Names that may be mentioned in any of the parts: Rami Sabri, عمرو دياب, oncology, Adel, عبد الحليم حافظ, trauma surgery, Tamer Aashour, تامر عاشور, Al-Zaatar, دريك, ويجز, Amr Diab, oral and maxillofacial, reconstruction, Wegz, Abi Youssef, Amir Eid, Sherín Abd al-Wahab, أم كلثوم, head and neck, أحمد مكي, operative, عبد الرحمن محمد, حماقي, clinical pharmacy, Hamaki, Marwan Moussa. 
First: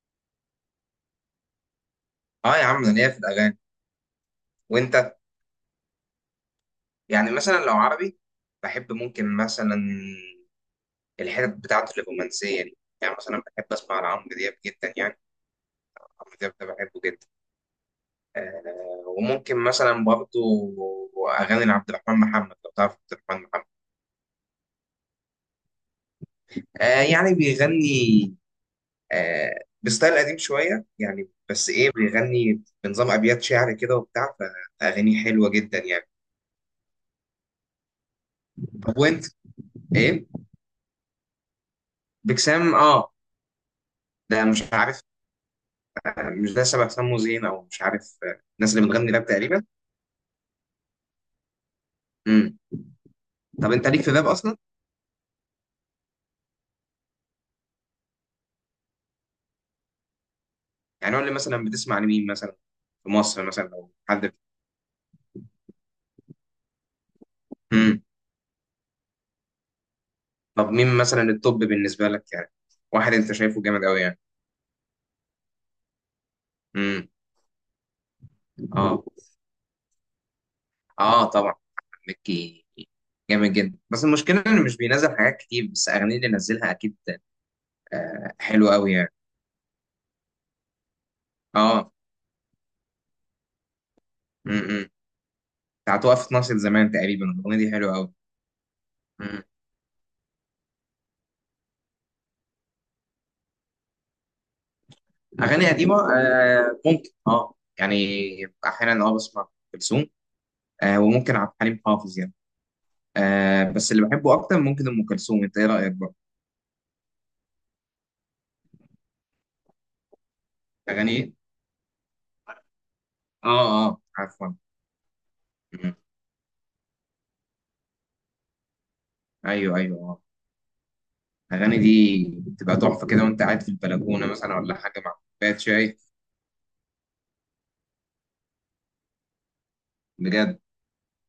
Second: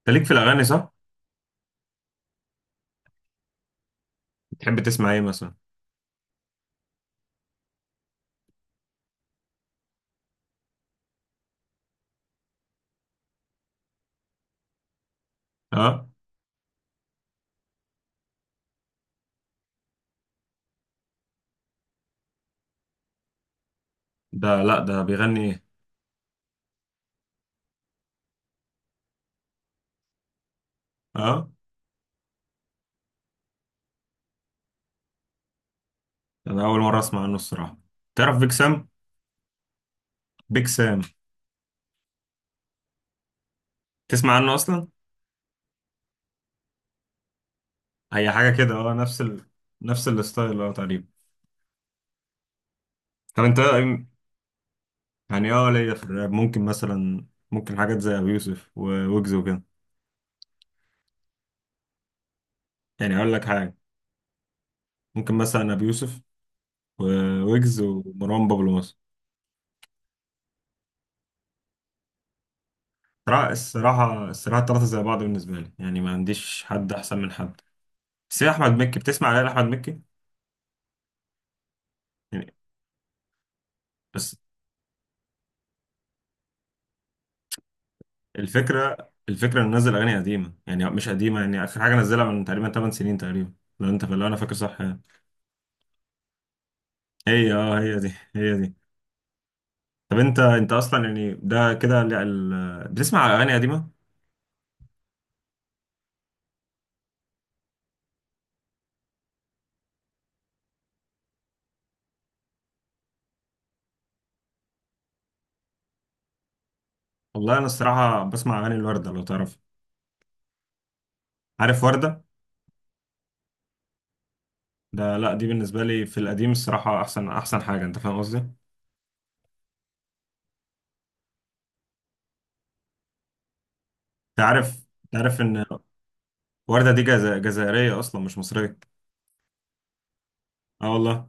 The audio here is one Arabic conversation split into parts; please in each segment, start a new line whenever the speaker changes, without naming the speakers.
انت ليك في الاغاني صح؟
اه يا عم انا ليا في الاغاني.
بتحب
وانت؟
تسمع ايه مثلا؟
يعني مثلا لو عربي بحب ممكن مثلا الحتت بتاعته الرومانسيه دي. يعني مثلا بحب اسمع لعمرو دياب جدا يعني.
اه.
عمرو دياب ده بحبه جدا. آه وممكن مثلا برضه اغاني لعبد الرحمن محمد، لو تعرف عبد الرحمن محمد.
ده؟ لا، ده بيغني ايه؟
آه يعني بيغني آه بستايل قديم شويه يعني،
اه.
بس ايه، بيغني بنظام ابيات شعر كده وبتاع، فاغانيه حلوه جدا يعني.
ده انا اول مره اسمع عنه الصراحه. تعرف بيك سام؟
طب وانت؟ ايه؟
بيك سام.
بكسام، اه.
تسمع
ده
عنه
مش
اصلا؟
عارف، يعني مش ده شبه سمو زين او مش عارف.
هي
آه،
حاجه كده،
الناس اللي
اه،
بتغني
نفس
راب تقريبا.
نفس الستايل، اه، تقريبا.
امم.
طب انت؟
طب انت ليك في الراب اصلا؟
يعني اه، ليا في الراب ممكن مثلا، ممكن حاجات زي ابي يوسف وويجز وكده.
يعني قول لي مثلا بتسمع لمين مثلا، في
يعني اقول لك
مصر مثلا
حاجه،
لو حد.
ممكن مثلا ابي يوسف وويجز
امم.
ومروان بابلو مثلا.
طب مين مثلا التوب بالنسبه لك يعني، واحد انت
الصراحه
شايفه جامد قوي يعني؟
الصراحه الصراحة، الثلاثه زي بعض بالنسبه لي، يعني ما عنديش حد
امم.
احسن من حد. بس إيه، احمد مكي؟
اه،
بتسمع على احمد مكي؟
اه طبعا أحمد مكي جامد جدا، بس
بس
المشكله انه مش بينزل حاجات كتير، بس اغانيه اللي نزلها اكيد آه حلوه قوي يعني.
الفكرة انه نزل اغاني قديمة، يعني مش قديمة، يعني اخر
اه.
حاجة نزلها من تقريبا 8 سنين تقريبا، لو انا فاكر صح
امم.
يعني.
بتاعت وقفت ناصية زمان تقريبا،
هي،
الاغنيه دي
اه،
حلوه
هي دي،
قوي.
هي دي. طب انت، اصلا يعني ده كده بتسمع اغاني قديمة؟
اغاني قديمه آه ممكن اه يعني، احيانا اه بسمع ام كلثوم، آه وممكن عبد الحليم حافظ يعني. آه بس اللي بحبه اكتر ممكن ام كلثوم. انت ايه رايك بقى؟
والله انا الصراحة بسمع اغاني الوردة، لو تعرف.
اغاني ايه؟
عارف وردة؟
اه اه، عفوا.
لا، دي بالنسبة
مم.
لي في القديم الصراحة احسن احسن حاجة، انت فاهم قصدي؟
ايوه ايوه اه. الاغاني دي بتبقى تحفه كده وانت قاعد في البلكونه مثلا، ولا
عارف
حاجه مع
انت عارف
كوبايه
ان
شاي.
وردة دي جزائرية اصلا، مش مصرية.
بجد؟
اه والله.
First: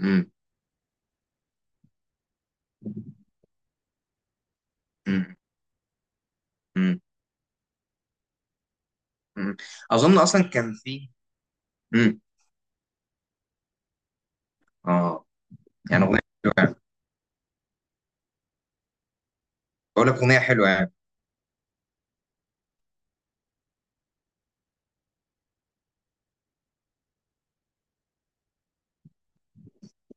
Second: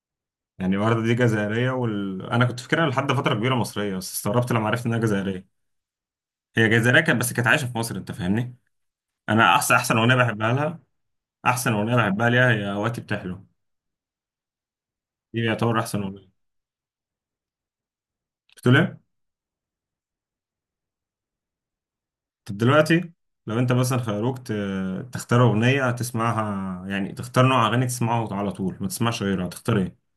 مم.
يعني الوردة دي جزائرية أنا كنت فاكرها لحد فترة كبيرة مصرية، بس استغربت لما عرفت إنها
مم.
جزائرية. هي جزائرية
مم.
كانت، بس كانت عايشة في مصر، أنت فاهمني؟ أنا
مم.
أحسن أحسن أغنية
اظن اصلا
بحبها
كان
لها.
في.
أحسن أغنية
مم.
بحبها ليها هي وقتي بتحلو.
اه
دي يعتبر أحسن
يعني اغنيه
أغنية.
حلوه يعني.
بتقول إيه؟
بقول لك اغنيه حلوه يعني.
طب دلوقتي، لو أنت مثلا خيروك تختار أغنية تسمعها، يعني تختار نوع أغاني تسمعه على طول، ما تسمعش غيرها، تختار إيه؟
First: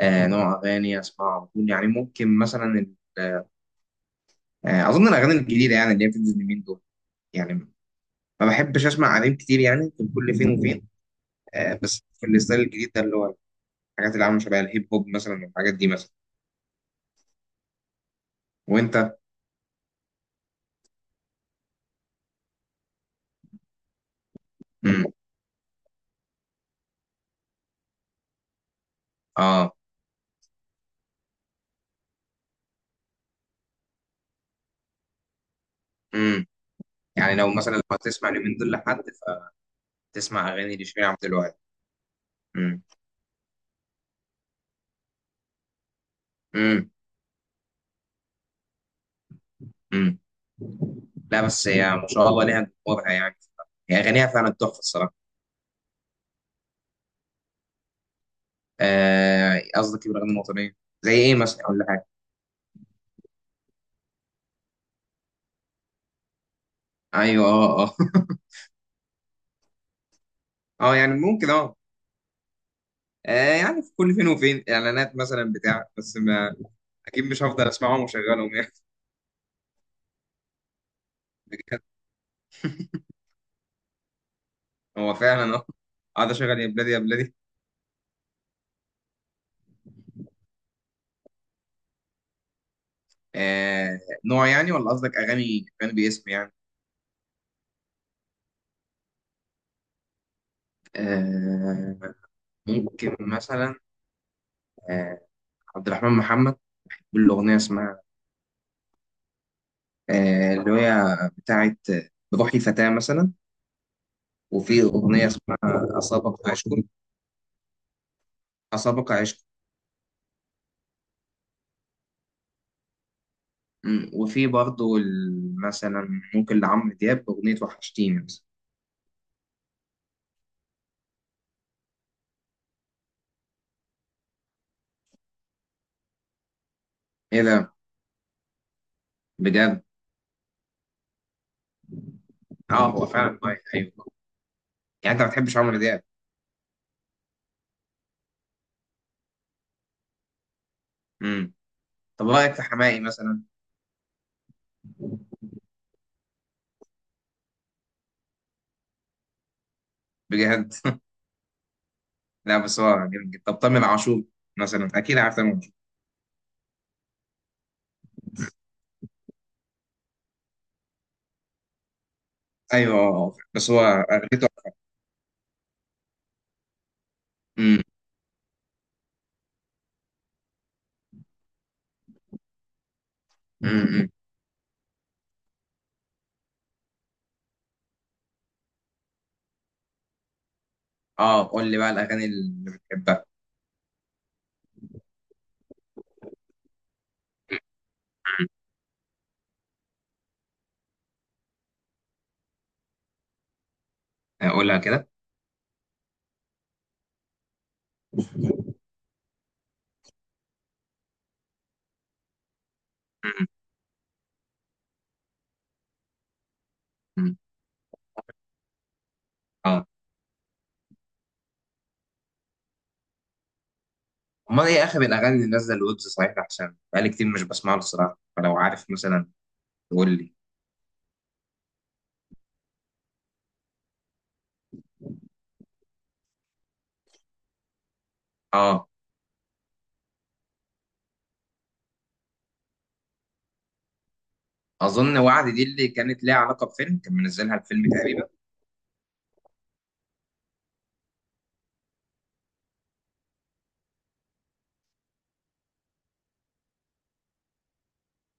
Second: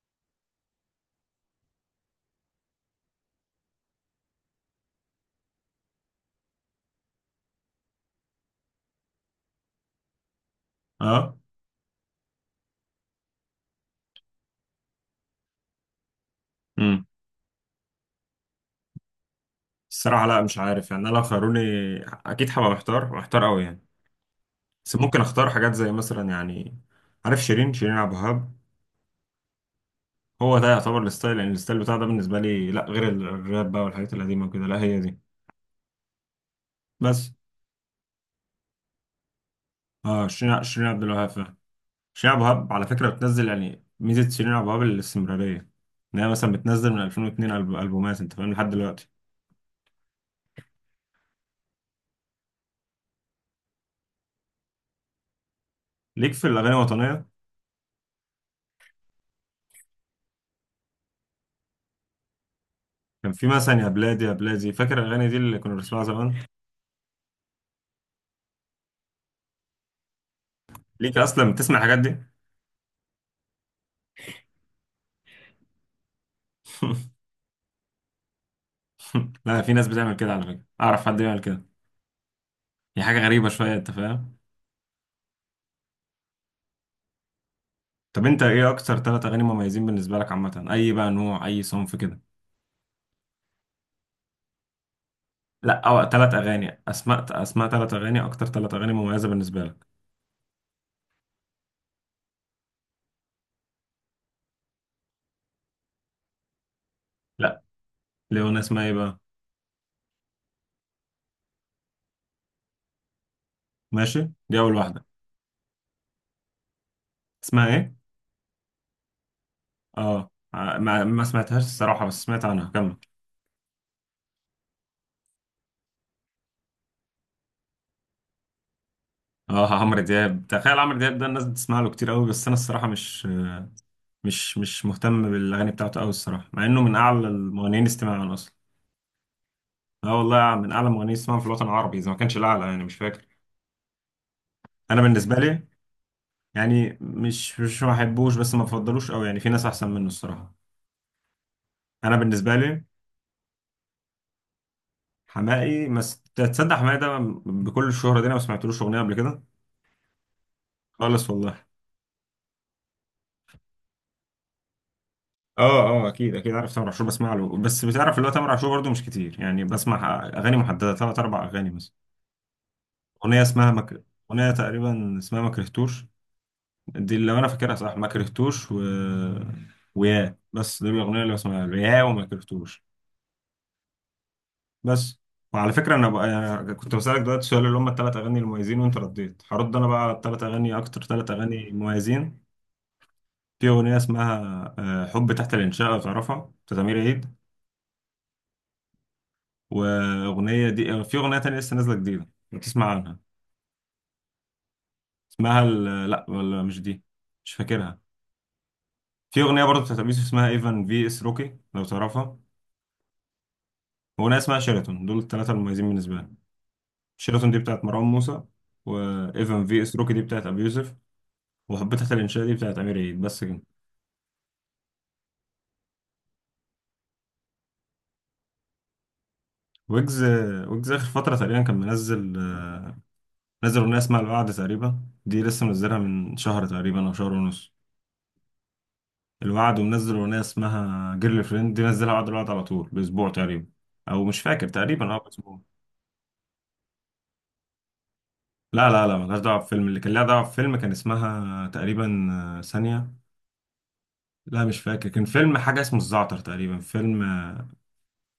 آه نوع اغاني اسمعها على طول يعني، ممكن مثلا آه، اظن الاغاني الجديده يعني اللي هي بتنزل اليومين دول. يعني ما بحبش اسمع قديم كتير يعني، في كل فين وفين.
أه؟
آه، بس في الستايل الجديد ده اللي هو الحاجات اللي عامله شبه الهيب هوب مثلا، والحاجات دي مثلا.
امم
وانت؟
الصراحة لا، مش عارف يعني. أنا لو خيروني أكيد هبقى محتار، محتار أوي يعني. بس
امم.
ممكن اختار حاجات زي مثلا يعني. عارف شيرين؟ شيرين عبد الوهاب.
اه.
هو ده يعتبر الستايل، يعني الستايل بتاع ده بالنسبه لي، لا غير الراب بقى والحاجات القديمه وكده، لا هي دي.
امم.
بس
يعني لو مثلا لو هتسمع اليومين دول لحد،
اه،
فتسمع
شيرين،
اغاني
شيرين عبد
لشيرين عبد
الوهاب
الوهاب.
فعلا. شيرين عبد الوهاب
امم.
على فكره بتنزل، يعني ميزه شيرين عبد الوهاب الاستمراريه، ان هي مثلا
امم.
بتنزل من 2002 البومات، انت فاهم؟ لحد دلوقتي.
امم. لا بس هي ما شاء الله ليها جمهورها يعني، هي اغانيها فعلا تحفه الصراحه.
ليك في الاغاني الوطنيه؟
آه، قصدك الاغاني الوطنيه؟ زي ايه مثلا؟ اقول لك حاجه.
كان في مثلا يا بلادي يا بلادي، فاكر الاغاني دي اللي كنا بنسمعها زمان؟
ايوه اه اه. اه يعني
ليك
ممكن
اصلا
اه.
بتسمع الحاجات دي؟
آه يعني في كل فين وفين اعلانات مثلا بتاع، بس ما، اكيد مش هفضل اسمعهم واشغلهم يعني.
لا، في ناس بتعمل كده على فكره، اعرف حد يعمل كده.
بجد؟
هي حاجه غريبه شويه، انت فاهم؟
هو فعلا اه، قاعد اشغل يا بلادي يا بلادي.
طب انت ايه اكتر ثلاث اغاني مميزين بالنسبه لك؟ عامه اي بقى نوع، اي صنف كده.
آه نوع يعني، ولا قصدك اغاني
لا،
اغاني
او
باسم
ثلاث
يعني؟
اغاني، اسماء ثلاث اغاني، اكتر ثلاث اغاني مميزه بالنسبه لك.
آه ممكن مثلا آه، عبد الرحمن محمد بالاغنيه
لا.
اسمها
ليونا اسمها ايه بقى؟
آه، اللي هي بتاعت بروحي فتاه مثلا.
ماشي، دي اول
وفي
واحده.
اغنيه اسمها اسابق عشق.
اسمها ايه؟
اسابق عشق.
اه، ما سمعتهاش الصراحه، بس سمعت عنها، كمل.
مم، وفي برضه مثلا ممكن لعمرو دياب اغنيه وحشتيني مثلا.
اه، عمرو دياب. تخيل عمرو دياب ده الناس بتسمع له كتير قوي، بس انا الصراحه مش مهتم بالاغاني بتاعته قوي الصراحه، مع انه من اعلى
ايه ده؟
المغنيين استماعا اصلا.
بجد؟
اه والله، من اعلى المغنيين استماعا في الوطن العربي، اذا ما كانش الاعلى، يعني
اه
مش
هو
فاكر.
فعلا مايك، ايوه.
انا
يعني انت ما
بالنسبه
بتحبش
لي.
عمرو دياب؟
يعني مش مش ما بحبوش، بس ما بفضلوش قوي، يعني في ناس احسن منه الصراحه.
امم.
انا
طب رايك
بالنسبه
في
لي.
حماقي مثلا؟
حماقي تصدق حماقي ده بكل الشهره دي، انا ما سمعتلوش اغنيه قبل كده،
بجد؟
خالص والله.
لا بس هو جامد جدا. طب تامر عاشور مثلا، اكيد عارف تامر عاشور.
اه، اه، اكيد اكيد عارف تامر عاشور. بسمع له، بس بتعرف اللي هو تامر عاشور برضه مش كتير يعني، بسمع اغاني محدده، ثلاث اربع اغاني مثلا.
ايوه آه،
اغنيه اسمها
بس هو اغنيته.
اغنيه تقريبا اسمها ما كرهتوش، دي اللي انا فاكرها
امم.
صح، ما كرهتوش ويا، بس دول الاغنيه اللي بسمعها، يا وما كرهتوش،
امم. أمم.
بس. وعلى فكرة أنا بقى يعني كنت بسألك دلوقتي سؤال اللي هم التلات أغاني المميزين، وأنت رديت، هرد أنا بقى على التلات أغاني، أكتر تلات
اه
أغاني
قول لي بقى الاغاني
مميزين.
اللي بتحبها.
في أغنية اسمها، آه، حب تحت الإنشاء، لو تعرفها، بتاعت أمير عيد. وأغنية دي، آه، في أغنية تانية لسه نازلة جديدة لو تسمع عنها،
آه، قولها كده.
اسمها لأ، ولا مش دي، مش فاكرها. في أغنية برضه بتاعت أبي يوسف اسمها إيفان في إس روكي، لو تعرفها.
امم.
وأغنية اسمها شيراتون. دول التلاتة المميزين بالنسبة لي.
أمم.
شيراتون دي بتاعت مروان موسى، وإيفان في
اه.
إس روكي دي بتاعت أبي يوسف، وحبيت الانشاء دي بتاعت امير عيد. بس كده.
امال ايه اخر الاغاني اللي نازله الويبز صحيح؟ عشان بقالي كتير مش بسمع له الصراحه، فلو عارف مثلا قول
ويجز.
لي.
ويجز اخر فتره تقريبا كان منزل، آه، نزل اغنيه اسمها الوعد تقريبا. دي لسه منزلها من شهر تقريبا، او شهر ونص.
اه.
الوعد. ومنزل اغنيه اسمها جيرل فريند، دي نزلها بعد الوعد على طول باسبوع تقريبا، او مش فاكر تقريبا،
اظن
اه،
وعد
باسبوع.
دي اللي كانت ليها علاقه بفيلم، كان منزلها الفيلم تقريبا.
لا لا لا، ملهاش دعوه بفيلم. اللي كان لها دعوه بفيلم كان اسمها تقريبا، آه، ثانيه، لا مش فاكر. كان فيلم حاجه اسمه الزعتر تقريبا، فيلم، آه،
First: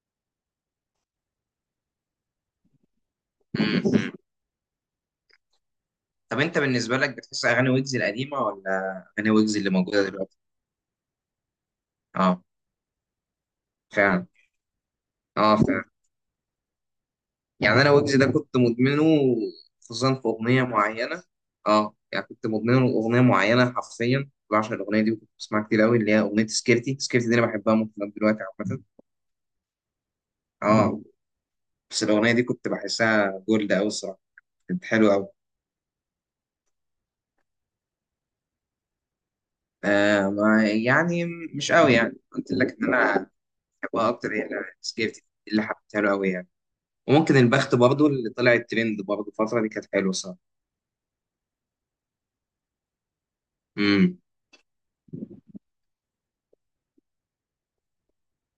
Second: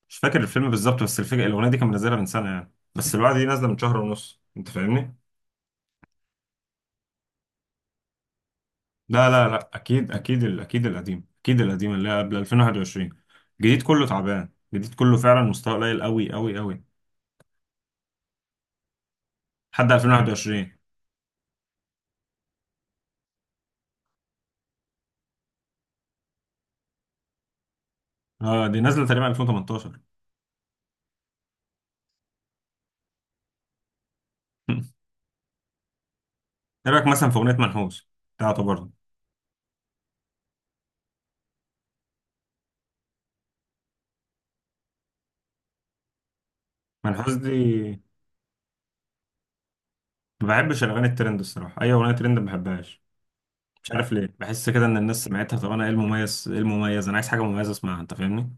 مش فاكر الفيلم بالظبط، بس الفكره الاغنيه دي كان منزلها من سنه يعني، بس الوعد دي نازله من شهر ونص، انت فاهمني؟
طب انت بالنسبه لك بتحس اغاني ويجز القديمه، ولا
لا
اغاني
لا
ويجز
لا،
اللي موجوده
اكيد
دلوقتي؟
اكيد اكيد القديم، اكيد القديم اللي هي قبل
اه
2021. الجديد كله
فعلا.
تعبان، الجديد كله فعلا
اه
مستوى
فعلا.
قليل قوي قوي قوي،
يعني انا ويجز ده كنت مدمنه،
لحد
خصوصا في اغنيه
2021.
معينه. اه يعني كنت مدمنه اغنيه معينه، حرفيا بعشق الاغنيه دي وكنت بسمعها كتير قوي، اللي هي اغنيه سكيرتي. سكيرتي دي انا بحبها ممكن لغاية دلوقتي
اه، دي
عامه.
نازله تقريبا 2018.
اه. بس الاغنيه دي كنت بحسها جولد قوي الصراحه. كانت حلوه قوي.
ايه رايك مثلا في اغنيه منحوس بتاعته برضه؟
آه ما يعني مش قوي يعني، قلت لك ان انا بحبها اكتر هي سكيرتي، اللي حبيتها له قوي يعني.
منحوس
وممكن
دي.
البخت برضو اللي طلع الترند برضو الفترة دي، كانت حلوة صراحة.
ما بحبش الاغاني الترند الصراحه، اي اغنيه ترند ما بحبهاش. مش عارف
امم.
ليه، بحس كده ان الناس سمعتها، طب انا ايه المميز؟ ايه المميز؟ انا عايز حاجه مميزه اسمعها، انت فاهمني؟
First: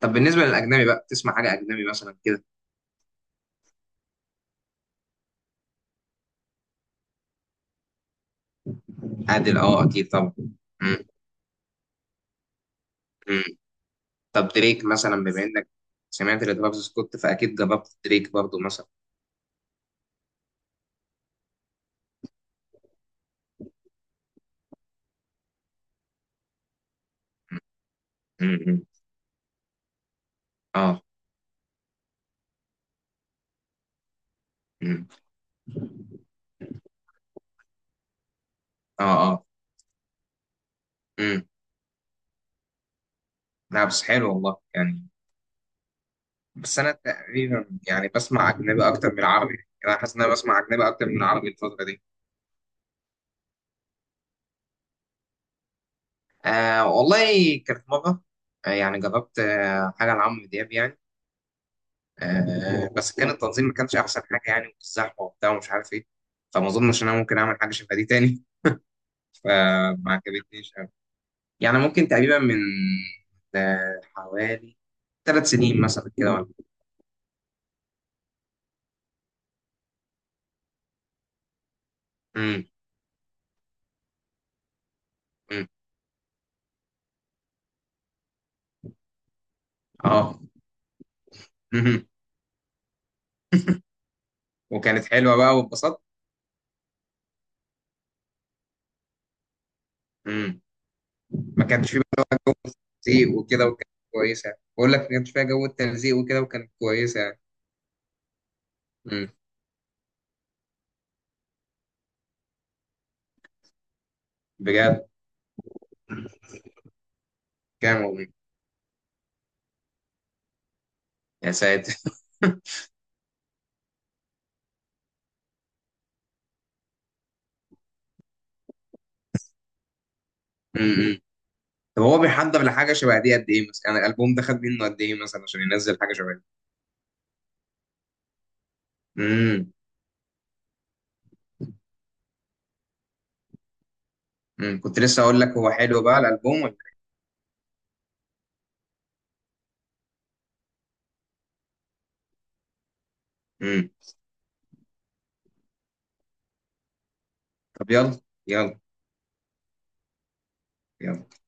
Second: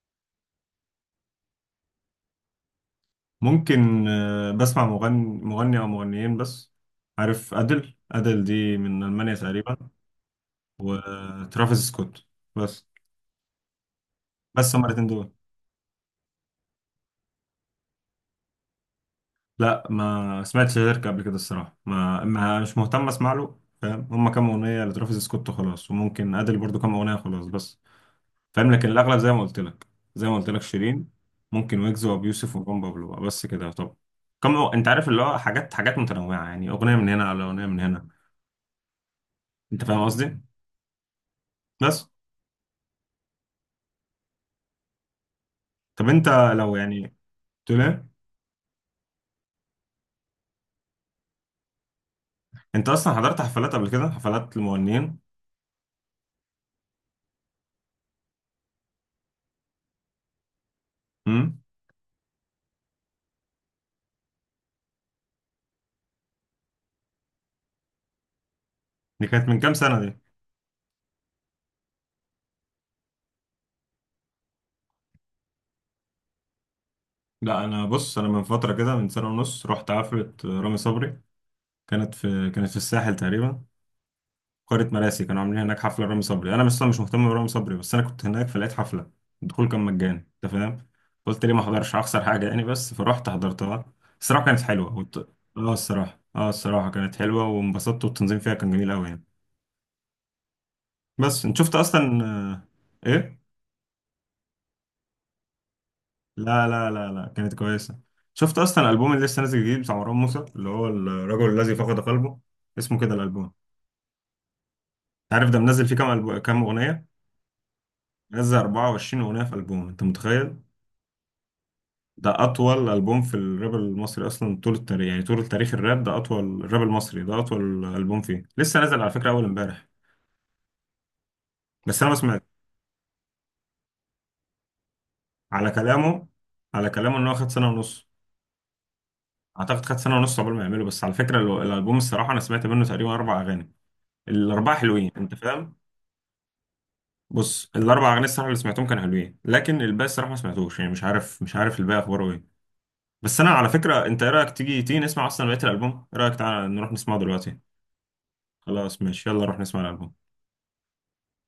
طب بالنسبة للأجنبي بقى، تسمع حاجة أجنبي مثلا كده؟
ممكن، آه، بسمع مغني او مغنيين بس. عارف ادل؟ ادل دي من المانيا
عادل
تقريبا.
أه أكيد طبعا. امم.
وترافيس سكوت، بس.
أمم. طب
بس،
دريك
هما الاتنين
مثلا،
دول.
بما إنك سمعت لترافيس سكوت، فأكيد جربت دريك برضو مثلا.
لا، ما سمعتش غيرك قبل كده الصراحة، ما، مش مهتم اسمع له، فاهم، هما كام أغنية لترافيس سكوت وخلاص، وممكن أدل برضو كام أغنية خلاص،
امم.
بس فاهم.
أمم.
لكن الأغلب زي ما قلت لك
أه.
شيرين، ممكن ويجز وأبو يوسف ومروان بابلو بقى، بس كده. طب، أنت
أمم.
عارف اللي هو حاجات، حاجات متنوعة يعني، أغنية من هنا على أغنية من هنا.
أه. أه.
أنت فاهم قصدي؟
أمم.
بس.
لا بس حلو والله يعني.
طب أنت، لو
بس أنا
يعني،
تقريبا
تقول إيه؟
يعني بسمع أجنبي أكتر من العربي، يعني أنا حاسس إن أنا بسمع أجنبي أكتر من العربي الفترة دي.
أنت أصلا حضرت حفلات قبل كده، حفلات المغنيين؟
آه والله كانت مرة آه، يعني جربت آه، حاجة لعمرو دياب يعني.
امم
آه بس كان التنظيم ما كانش احسن حاجه يعني، والزحمه وبتاع ومش عارف ايه، فما اظنش ان انا ممكن اعمل حاجه شبه دي تاني.
دي كانت من كام
فما
سنة؟
عجبتنيش قوي. يعني ممكن تقريبا من آه، حوالي 3 سنين مثلا كده ولا.
لا، انا بص، انا من فتره كده، من سنه ونص رحت حفله رامي صبري،
امم.
كانت في الساحل تقريبا، قريه مراسي، كانوا عاملين
امم.
هناك حفله رامي صبري. انا اصلا مش مهتم برامي صبري، بس انا كنت هناك فلقيت حفله، الدخول كان مجاني،
اه.
انت فاهم؟ قلت ليه ما احضرش،
مم.
هخسر حاجه يعني، بس فرحت حضرتها. الصراحه كانت حلوه.
وكانت
وت...
حلوه بقى
اه
واتبسطت.
الصراحه، كانت حلوه وانبسطت، والتنظيم فيها كان جميل قوي يعني.
امم.
بس انت
ما
شفت
كانش فيه
اصلا،
بقى تلزيق
ايه؟
وكده، وكانت كويسه. بقول لك ما كانش فيها جو التلزيق وكده،
لا
وكانت
لا لا لا،
كويسه.
كانت كويسة. شفت أصلا الألبوم اللي
امم.
لسه نازل جديد بتاع مروان موسى، اللي هو الرجل الذي فقد قلبه؟ اسمه كده الألبوم. أنت
بجد؟
عارف ده منزل فيه كام ألبوم، كام أغنية؟
كام والله.
منزل 24 أغنية في ألبوم، أنت متخيل؟
يا ساتر.
ده أطول ألبوم في الراب المصري أصلا طول التاريخ، يعني طول تاريخ الراب، ده أطول الراب المصري، ده أطول ألبوم فيه، لسه نازل على فكرة أول إمبارح. بس
طب
أنا ما
هو
سمعت.
بيحضر لحاجه شبه دي قد ايه مثلا يعني؟ الالبوم ده خد منه قد ايه مثلا عشان
على
ينزل حاجه
كلامه
شبه دي؟
على كلامه إن هو خد سنة ونص،
امم.
أعتقد خد سنة ونص قبل ما يعمله. بس على فكرة الألبوم الصراحة، أنا سمعت منه تقريبا أربع أغاني، الأربعة
أمم. كنت
حلوين،
لسه
أنت
اقول لك، هو
فاهم؟
حلو بقى الالبوم ولا؟
بص، الاربع اغاني الصراحه اللي سمعتهم كانوا حلوين، لكن الباقي الصراحه ما سمعتوش، يعني مش عارف، مش عارف الباقي اخباره ايه. بس انا على
امم.
فكره، انت ايه رايك تيجي تيجي نسمع اصلا بقيه الالبوم؟ ايه رايك، تعالى نروح نسمعه دلوقتي؟
طب يلا. يلا.
خلاص ماشي، يلا نروح نسمع الالبوم.
يلا.